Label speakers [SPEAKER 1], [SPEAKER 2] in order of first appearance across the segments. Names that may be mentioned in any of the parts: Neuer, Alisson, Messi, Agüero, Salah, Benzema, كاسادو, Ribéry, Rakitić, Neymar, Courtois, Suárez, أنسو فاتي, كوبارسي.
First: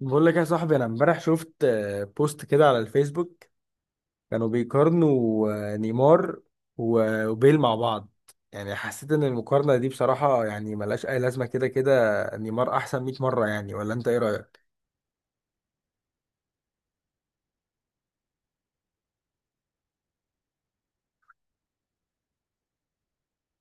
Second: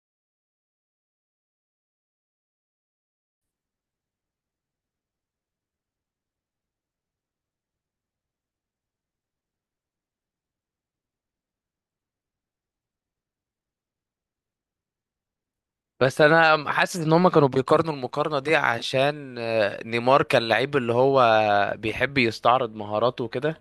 [SPEAKER 1] بقول لك يا صاحبي، انا امبارح شفت بوست كده على الفيسبوك. كانوا بيقارنوا نيمار وبيل مع بعض. يعني حسيت ان المقارنة دي بصراحة يعني ملهاش اي لازمة. كده كده نيمار احسن 100 مرة يعني، ولا انت ايه رأيك؟
[SPEAKER 2] بس انا حاسس ان هم كانوا بيقارنوا المقارنه دي عشان نيمار كان لعيب اللي هو بيحب يستعرض مهاراته وكده.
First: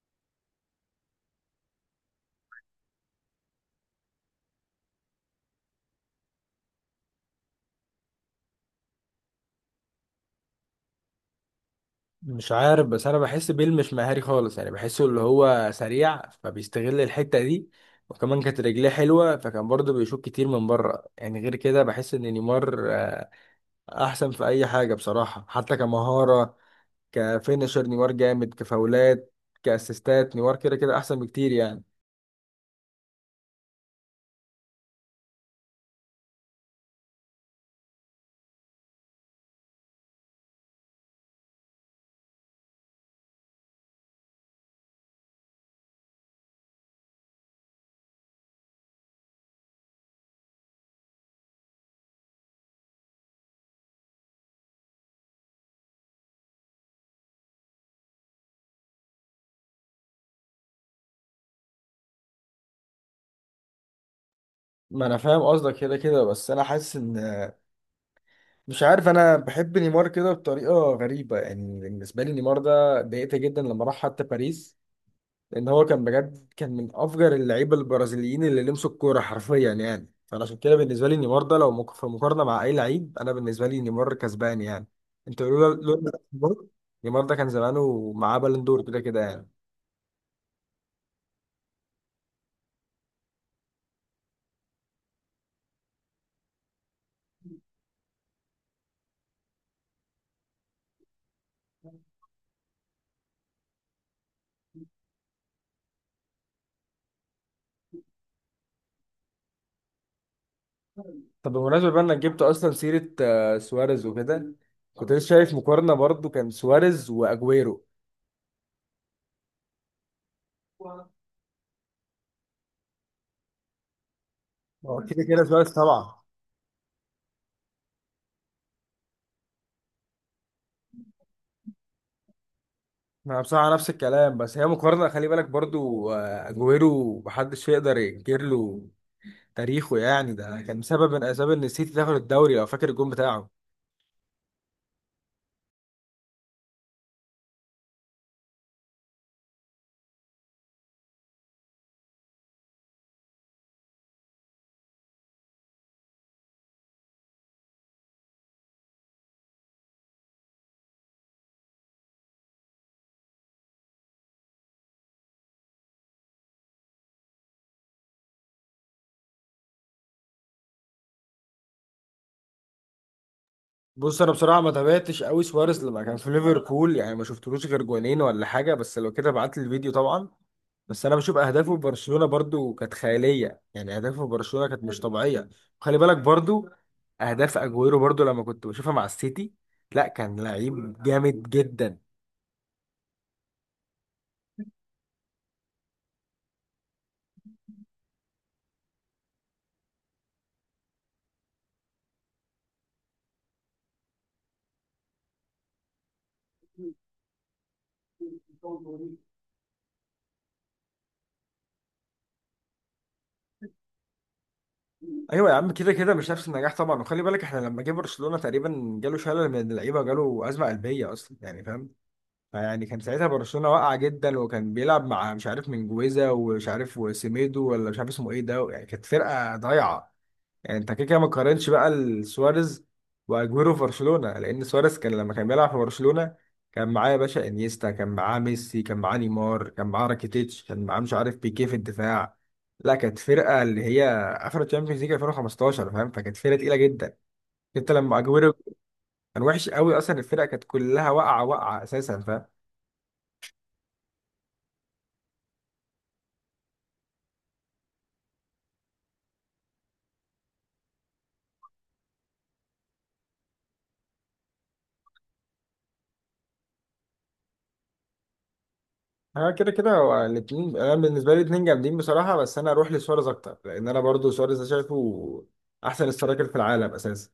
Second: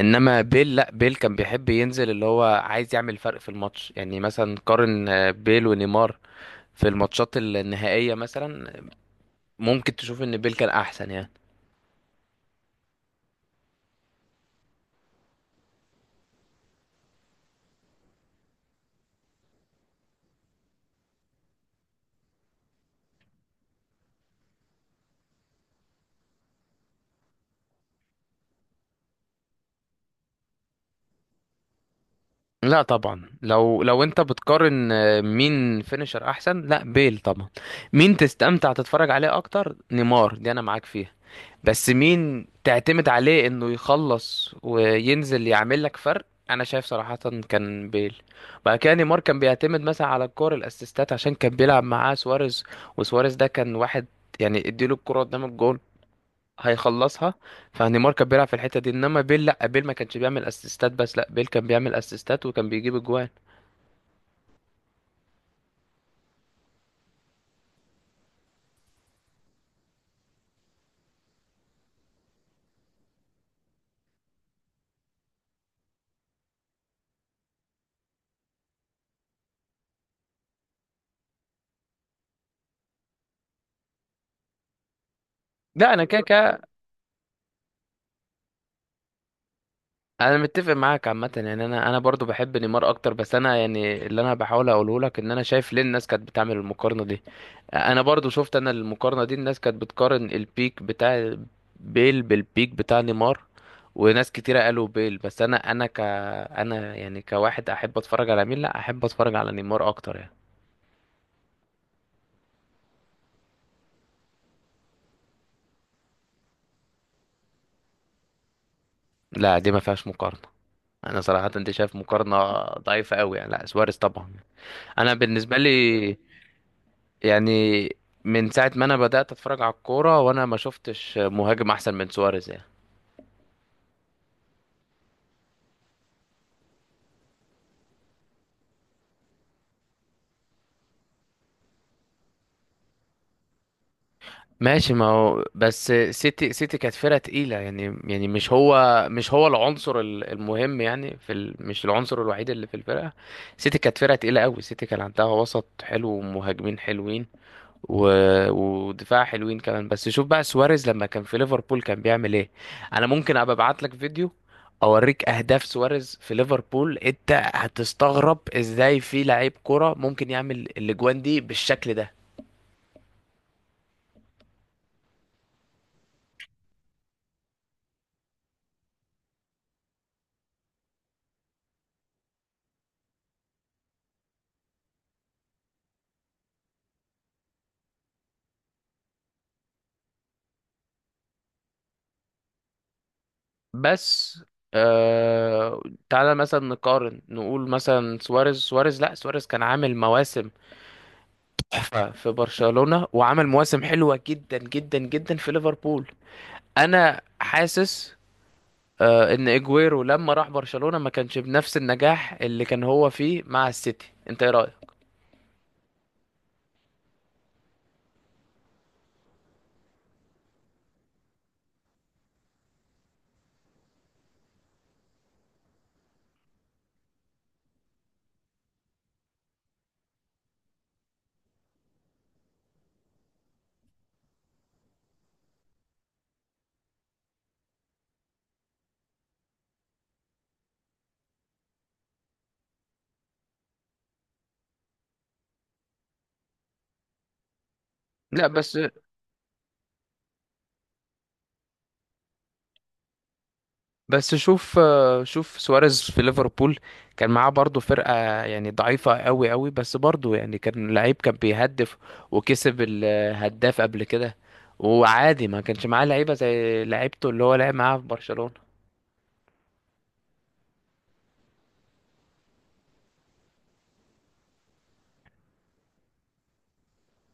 [SPEAKER 2] انما بيل، لا بيل كان بيحب ينزل اللي هو عايز يعمل فرق في الماتش. يعني مثلا قارن بيل ونيمار في الماتشات النهائيه مثلا، ممكن تشوف ان بيل كان احسن يعني.
[SPEAKER 1] مش عارف، بس انا بحس بيل مش مهاري خالص. يعني بحسه اللي هو سريع فبيستغل الحتة دي، وكمان كانت رجليه حلوة فكان برضه بيشوط كتير من بره. يعني غير كده بحس ان نيمار احسن في اي حاجة بصراحة، حتى كمهارة. كفينشر نيمار جامد، كفاولات كاسيستات نيمار كده كده احسن بكتير يعني.
[SPEAKER 2] لا طبعا، لو انت بتقارن مين فينيشر احسن، لا بيل طبعا. مين تستمتع تتفرج عليه اكتر، نيمار، دي انا معاك فيها. بس مين تعتمد عليه انه يخلص وينزل يعمل لك فرق، انا شايف صراحة كان بيل. بعد كده نيمار كان بيعتمد مثلا على الكور، الاسيستات، عشان كان بيلعب معاه سواريز، وسواريز ده كان واحد، يعني اديله الكرة قدام الجول هيخلصها. فنيمار كان بيلعب في الحتة دي، انما بيل لا بيل ما كانش بيعمل اسيستات بس، لا بيل كان بيعمل اسيستات وكان بيجيب اجوان.
[SPEAKER 1] ما انا فاهم قصدك كده كده، بس انا حاسس ان، مش عارف، انا بحب نيمار كده بطريقه غريبه. يعني بالنسبه لي نيمار ده ضايقت جدا لما راح حتى باريس، لان هو كان بجد كان من افجر اللعيبه البرازيليين اللي لمسوا الكوره حرفيا. يعني فانا عشان كده بالنسبه لي نيمار ده لو في مقارنه مع اي لعيب، انا بالنسبه لي نيمار كسبان يعني. انت لولا
[SPEAKER 2] لا انا
[SPEAKER 1] لولا
[SPEAKER 2] كده
[SPEAKER 1] نيمار،
[SPEAKER 2] كده.
[SPEAKER 1] نيمار ده كان زمانه معاه بالون دور كده كده يعني.
[SPEAKER 2] انا متفق معاك عامه يعني، انا برضو بحب نيمار اكتر، بس انا يعني اللي انا بحاول اقوله لك ان انا شايف ليه الناس كانت بتعمل المقارنه دي. انا برضو شفت انا المقارنه دي، الناس كانت بتقارن البيك بتاع بيل بالبيك بتاع نيمار، وناس كتيره قالوا بيل، بس انا انا ك انا يعني كواحد احب اتفرج على مين، لا احب اتفرج على نيمار اكتر يعني.
[SPEAKER 1] طب بمناسبة بقى انك جبت اصلا سيرة سواريز وكده، كنت لسه شايف مقارنة برضو كان سواريز واجويرو.
[SPEAKER 2] لا دي ما فيهاش مقارنه.
[SPEAKER 1] ما
[SPEAKER 2] انا صراحه انت شايف مقارنه ضعيفه قوي يعني، لا سواريز طبعا.
[SPEAKER 1] هو
[SPEAKER 2] انا
[SPEAKER 1] كده كده
[SPEAKER 2] بالنسبه
[SPEAKER 1] سواريز طبعا.
[SPEAKER 2] لي، يعني من ساعة ما انا بدأت اتفرج على الكورة وانا ما شفتش مهاجم احسن من سواريز يعني.
[SPEAKER 1] انا بصراحة نفس الكلام، بس هي مقارنة خلي بالك برضو اجويرو محدش يقدر ينكر له تاريخه. يعني ده كان سبب من اسباب ان السيتي تاخد الدوري لو فاكر الجون بتاعه.
[SPEAKER 2] ماشي، ما هو بس سيتي كانت فرقة تقيلة يعني، مش هو العنصر المهم يعني في مش العنصر الوحيد اللي في الفرقة. سيتي كانت فرقة تقيلة قوي، سيتي كان عندها وسط حلو ومهاجمين حلوين و... ودفاع حلوين كمان. بس شوف بقى سواريز لما كان في ليفربول كان بيعمل ايه. انا ممكن ابقى ابعت لك فيديو اوريك اهداف سواريز في ليفربول، انت هتستغرب ازاي في لعيب كرة ممكن يعمل الاجوان دي بالشكل ده.
[SPEAKER 1] بص، انا بصراحة ما تابعتش قوي سواريز لما كان في ليفربول، يعني ما شفتلوش غير جونين ولا حاجة، بس لو كده ابعت لي الفيديو طبعا. بس انا بشوف اهدافه في برشلونه برضو كانت خياليه، يعني اهدافه في برشلونه كانت مش طبيعيه. خلي بالك برضو اهداف اجويرو برضو لما كنت بشوفها مع السيتي، لا كان لعيب جامد جدا.
[SPEAKER 2] بس آه... تعالى مثلا نقارن، نقول مثلا سواريز، سواريز لا سواريز كان عامل مواسم تحفة في برشلونة وعمل مواسم حلوة جدا جدا جدا في ليفربول. انا حاسس ان اجويرو لما راح برشلونة ما كانش بنفس النجاح اللي كان هو فيه مع السيتي، انت ايه رأيك؟
[SPEAKER 1] ايوه يا عم كده كده مش نفس النجاح طبعا، وخلي بالك احنا لما جه برشلونه تقريبا جاله شلل من اللعيبه وجاله ازمه قلبيه اصلا، يعني فاهم؟ فيعني كان ساعتها برشلونه واقعه جدا، وكان بيلعب مع مش عارف من جويزا ومش عارف وسيميدو ولا مش عارف اسمه ايه ده، يعني كانت فرقه ضايعه. يعني انت كده كده ما تقارنش بقى سواريز واجويرو في برشلونه، لان سواريز كان لما كان بيلعب في برشلونه كان معاه يا باشا انيستا، كان معاه ميسي، كان معاه نيمار، كان معاه راكيتيتش، كان معاه مش عارف بيكيه في الدفاع. لا كانت فرقه اللي هي اخر تشامبيونز ليج 2015 فاهم؟ فكانت فرقه تقيله جدا. انت لما
[SPEAKER 2] لا
[SPEAKER 1] اجويرو
[SPEAKER 2] بس،
[SPEAKER 1] كان وحش قوي اصلا، الفرقه كانت كلها واقعه اساسا فاهم؟
[SPEAKER 2] شوف شوف سواريز في ليفربول كان معاه برضه فرقة يعني ضعيفة قوي قوي، بس برضه يعني كان لعيب، كان بيهدف وكسب الهداف قبل كده، وعادي ما كانش معاه لعيبة زي لعيبته اللي هو لعب معاها في برشلونة.
[SPEAKER 1] انا كده كده هو الاتنين، انا بالنسبه لي الاتنين جامدين بصراحه، بس انا اروح لسواريز اكتر لان انا برضو سواريز ده شايفه احسن سترايكر في العالم اساسا.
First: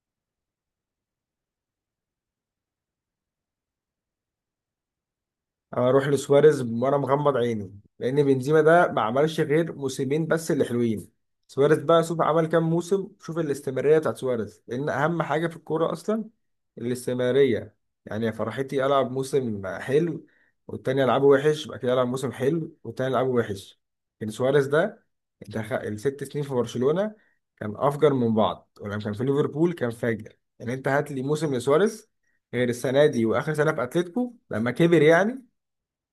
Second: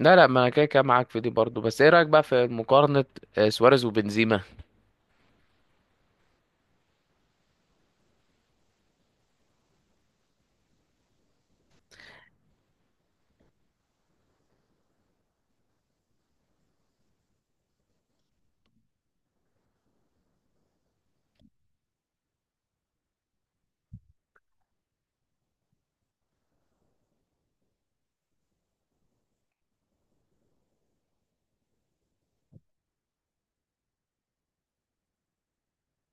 [SPEAKER 2] لا لا، ما انا كده كده معاك في دي برضه، بس ايه رأيك بقى في مقارنة سواريز وبنزيما؟
[SPEAKER 1] اروح لسواريز وانا مغمض عيني، لان بنزيما ده ما عملش غير موسمين بس اللي حلوين. سواريز بقى شوف عمل كام موسم، شوف الاستمراريه بتاعت سواريز، لان اهم حاجه في الكوره اصلا الاستمراريه. يعني يا فرحتي العب موسم حلو والتاني العبه وحش، بعد كده العب موسم حلو والتاني العبه وحش. لكن سواريز ده دخل الست سنين في برشلونه كان افجر من بعض، ولما كان في ليفربول كان فاجر. يعني انت هات لي موسم لسواريز غير السنه دي واخر سنه في اتلتيكو لما كبر يعني.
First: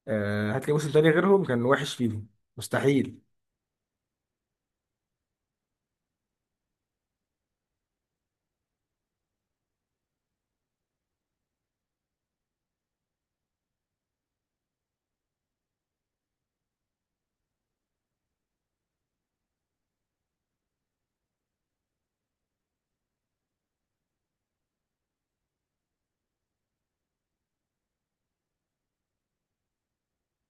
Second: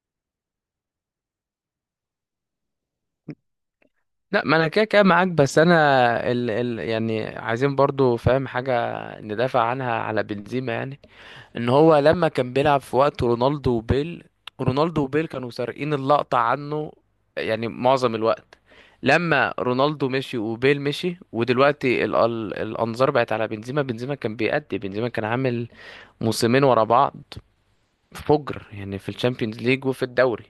[SPEAKER 1] هات لي موسم تاني غيرهم كان وحش فيهم، مستحيل.
[SPEAKER 2] لا ما انا كده كده معاك، بس انا ال ال يعني عايزين برضو فاهم حاجه ندافع عنها على بنزيما يعني. ان هو لما كان بيلعب في وقت رونالدو وبيل كانوا سارقين اللقطه عنه يعني معظم الوقت. لما رونالدو مشي وبيل مشي ودلوقتي ال ال الانظار بقت على بنزيما، بنزيما كان بيأدي، بنزيما كان عامل موسمين ورا بعض فجر يعني، في الشامبيونز ليج وفي الدوري.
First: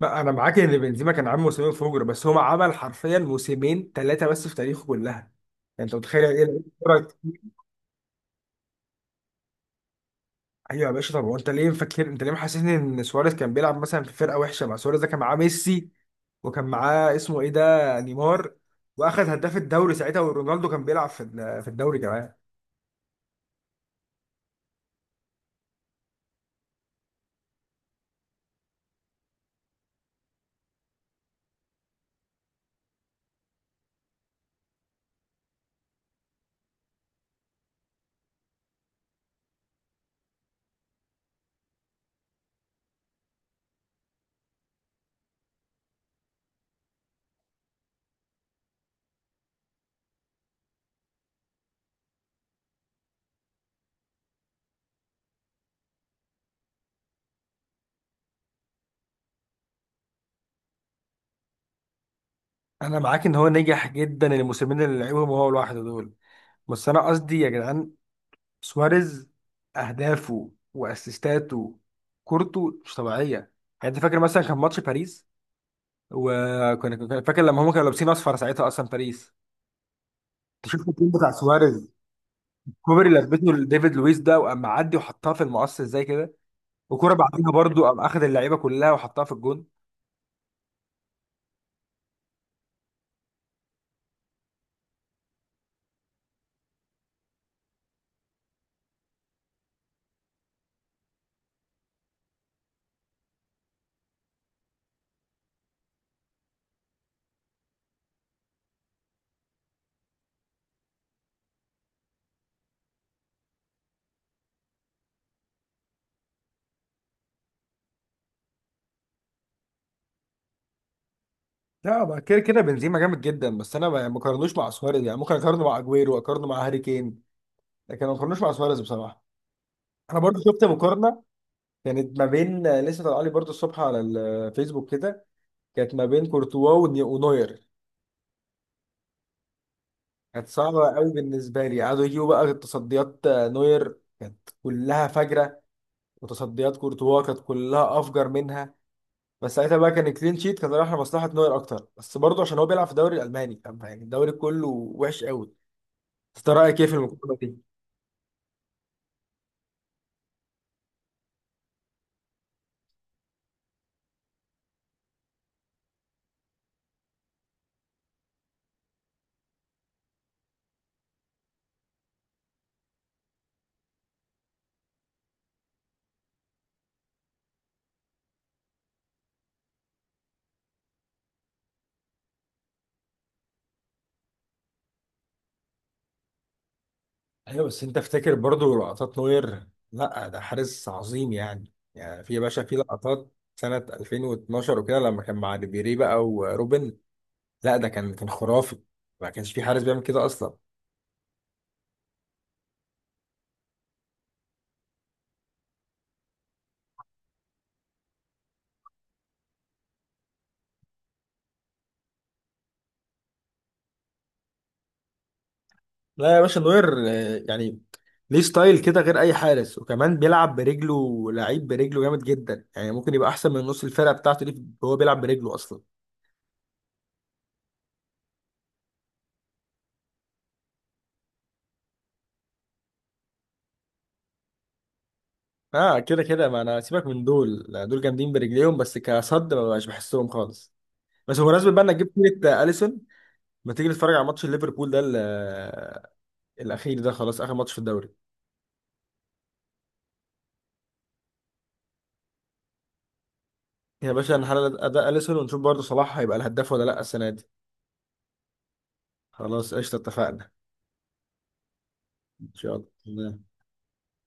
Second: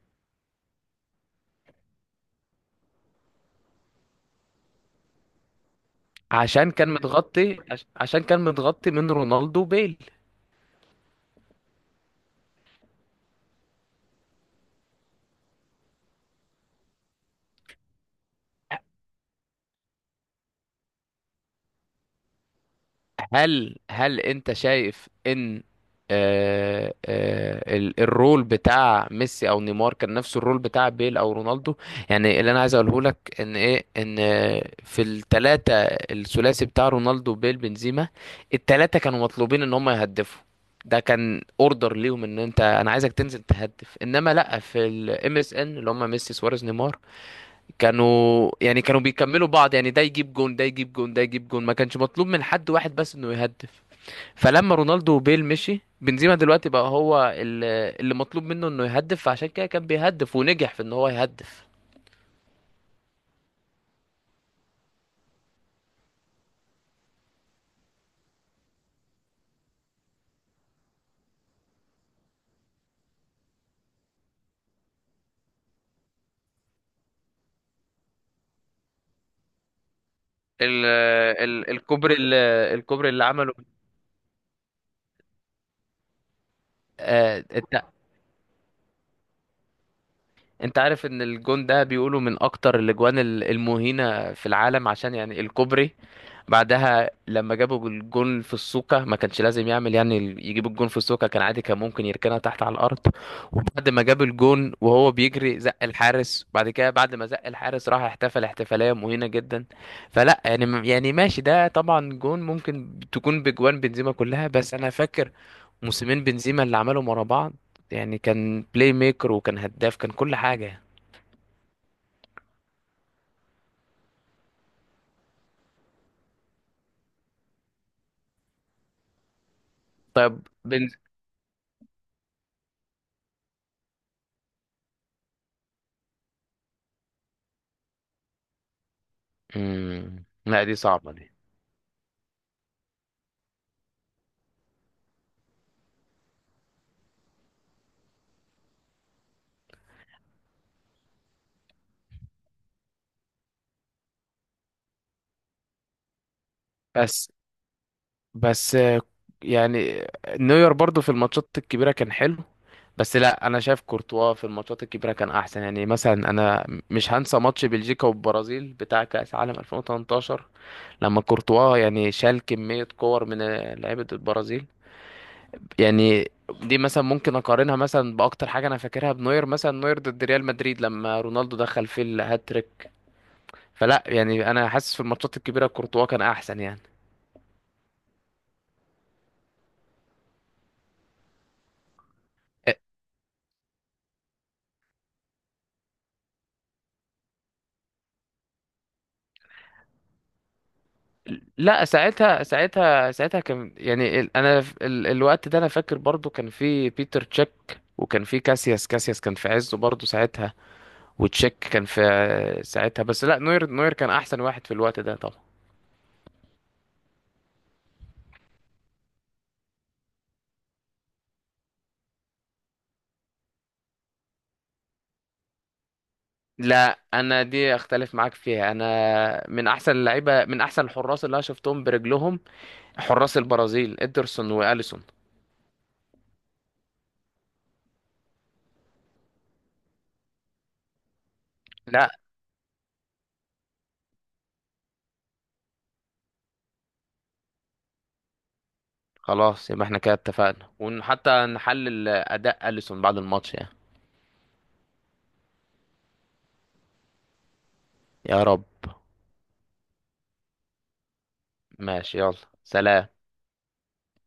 [SPEAKER 1] لا انا معاك ان بنزيما كان عامل موسمين فجر، بس هو عمل حرفيا موسمين ثلاثه بس في تاريخه كلها يعني. انت متخيل يعني ايه لعيب
[SPEAKER 2] عشان كان
[SPEAKER 1] كورة كتير؟
[SPEAKER 2] متغطي، عشان كان متغطي من رونالدو وبيل.
[SPEAKER 1] ايوه يا باشا. طب هو انت ليه مفكر، انت ليه محسسني ان سواريز كان بيلعب مثلا في فرقه وحشه؟ مع سواريز ده كان معاه ميسي، وكان معاه اسمه ايه ده، نيمار، واخد هداف الدوري ساعتها، ورونالدو كان بيلعب في في الدوري كمان.
[SPEAKER 2] هل انت شايف ان الرول بتاع ميسي او نيمار كان نفس الرول بتاع بيل او رونالدو؟ يعني اللي انا عايز اقوله لك ان ايه، ان في الثلاثه، الثلاثي بتاع رونالدو بيل بنزيما، الثلاثه كانوا مطلوبين ان هم يهدفوا، ده كان اوردر ليهم ان انت، انا عايزك تنزل تهدف. انما لا، في الام اس ان اللي هم ميسي سواريز نيمار كانوا يعني كانوا بيكملوا بعض يعني، ده يجيب جون، ده يجيب جون، ده يجيب جون، ما كانش مطلوب من حد واحد بس انه يهدف. فلما رونالدو وبيل مشي، بنزيما دلوقتي بقى هو اللي مطلوب منه انه يهدف، فعشان كده كان بيهدف ونجح في ان هو يهدف.
[SPEAKER 1] انا معاك ان هو نجح جدا الموسمين اللي لعبهم هو لوحده دول، بس انا قصدي يا جدعان سواريز اهدافه واسيستاته كورته مش طبيعيه. يعني انت فاكر مثلا كان ماتش باريس، وكان فاكر لما هم كانوا لابسين اصفر ساعتها اصلا باريس؟ انت
[SPEAKER 2] ال
[SPEAKER 1] شفت الجول بتاع
[SPEAKER 2] ال
[SPEAKER 1] سواريز؟
[SPEAKER 2] الكوبري، الكوبري
[SPEAKER 1] الكوبري اللي
[SPEAKER 2] اللي عمله
[SPEAKER 1] لبسته لديفيد لويس ده وقام معدي وحطها في المقص ازاي كده، وكرة
[SPEAKER 2] آه،
[SPEAKER 1] بعديها برضو قام اخد اللعيبه كلها وحطها في الجون.
[SPEAKER 2] انت عارف ان الجون ده بيقولوا من اكتر الاجوان المهينة في العالم، عشان يعني الكوبري، بعدها لما جابوا الجون في السوكة ما كانش لازم يعمل يعني يجيب الجون في السوكة، كان عادي كان ممكن يركنها تحت على الارض. وبعد ما جاب الجون وهو بيجري زق الحارس، بعد كده بعد ما زق الحارس راح احتفل احتفالية مهينة جدا. فلا يعني يعني ماشي، ده طبعا جون ممكن تكون بجوان بنزيما كلها، بس انا فاكر موسمين بنزيما اللي عملهم ورا بعض يعني كان بلاي ميكر وكان هداف، كان كل حاجة.
[SPEAKER 1] لا ما كده كده بنزيما جامد جدا، بس انا ما اقارنوش مع سواريز. يعني ممكن اقارنه مع اجويرو، اقارنه مع هاري كين، لكن ما اقارنوش مع سواريز بصراحه. انا برضو
[SPEAKER 2] طيب
[SPEAKER 1] شفت مقارنه كانت ما بين، لسه طالعه لي برضه الصبح على الفيسبوك كده، كانت ما بين كورتوا ونوير.
[SPEAKER 2] مم.
[SPEAKER 1] كانت
[SPEAKER 2] لا دي
[SPEAKER 1] صعبة قوي
[SPEAKER 2] صعبة دي.
[SPEAKER 1] بالنسبة لي، قعدوا يجيبوا بقى تصديات نوير كانت كلها فجرة، وتصديات كورتوا كانت كلها أفجر منها. بس ساعتها بقى كان كلين شيت، كان رايح لمصلحة نوير أكتر، بس برضه عشان هو بيلعب في الدوري الألماني فاهم؟ يعني الدوري كله وحش قوي. بس أنت رأيك إيه في
[SPEAKER 2] بس
[SPEAKER 1] المقارنة دي؟
[SPEAKER 2] بس يعني نوير برضو في الماتشات الكبيرة كان حلو، بس لا انا شايف كورتوا في الماتشات الكبيرة كان احسن يعني. مثلا انا مش هنسى ماتش بلجيكا والبرازيل بتاع كأس عالم 2018 لما كورتوا يعني شال كمية كور من لعيبة البرازيل يعني. دي مثلا ممكن اقارنها مثلا باكتر حاجة انا فاكرها بنوير، مثلا نوير ضد ريال مدريد لما رونالدو دخل في الهاتريك. فلا يعني انا حاسس في الماتشات الكبيره كورتوا كان احسن يعني.
[SPEAKER 1] ايوه بس انت افتكر برضو لقطات نوير، لا ده حارس عظيم يعني. يعني في يا باشا
[SPEAKER 2] أ-
[SPEAKER 1] في لقطات سنة 2012 وكده لما كان مع ريبيري بقى وروبن، لا ده كان كان خرافي، ما كانش في حارس بيعمل كده اصلا.
[SPEAKER 2] لا ساعتها كان يعني انا الوقت ده انا فاكر برضو كان في بيتر تشيك وكان في كاسياس، كان في عزه برضو ساعتها، وتشيك كان في ساعتها. بس لا نوير كان احسن واحد في الوقت ده طبعا.
[SPEAKER 1] لا يا باشا نوير يعني ليه ستايل كده غير اي حارس، وكمان بيلعب برجله لعيب برجله جامد جدا، يعني ممكن يبقى احسن من نص الفرقة بتاعته دي وهو بيلعب برجله اصلا.
[SPEAKER 2] لا انا دي اختلف معاك فيها. انا من احسن اللعيبه، من احسن الحراس اللي انا شفتهم برجلهم حراس البرازيل، ادرسون واليسون.
[SPEAKER 1] اه كده كده ما انا سيبك من دول، لا، دول جامدين برجليهم بس كصد ما بقاش بحسهم خالص. بس بمناسبة بقى انك
[SPEAKER 2] لا.
[SPEAKER 1] جبت سيرة اليسون، ما تيجي نتفرج على ماتش ليفربول ده الاخير ده؟ خلاص اخر ماتش في الدوري.
[SPEAKER 2] خلاص، يبقى احنا كده اتفقنا، وحتى نحلل اداء اليسون بعد الماتش يعني.
[SPEAKER 1] يا باشا نحلل اداء اليسون، ونشوف برضه صلاح هيبقى الهداف ولا لا السنه دي.
[SPEAKER 2] يا رب.
[SPEAKER 1] خلاص قشطه اتفقنا،
[SPEAKER 2] ماشي، يلا،
[SPEAKER 1] ان شاء
[SPEAKER 2] سلام.
[SPEAKER 1] الله.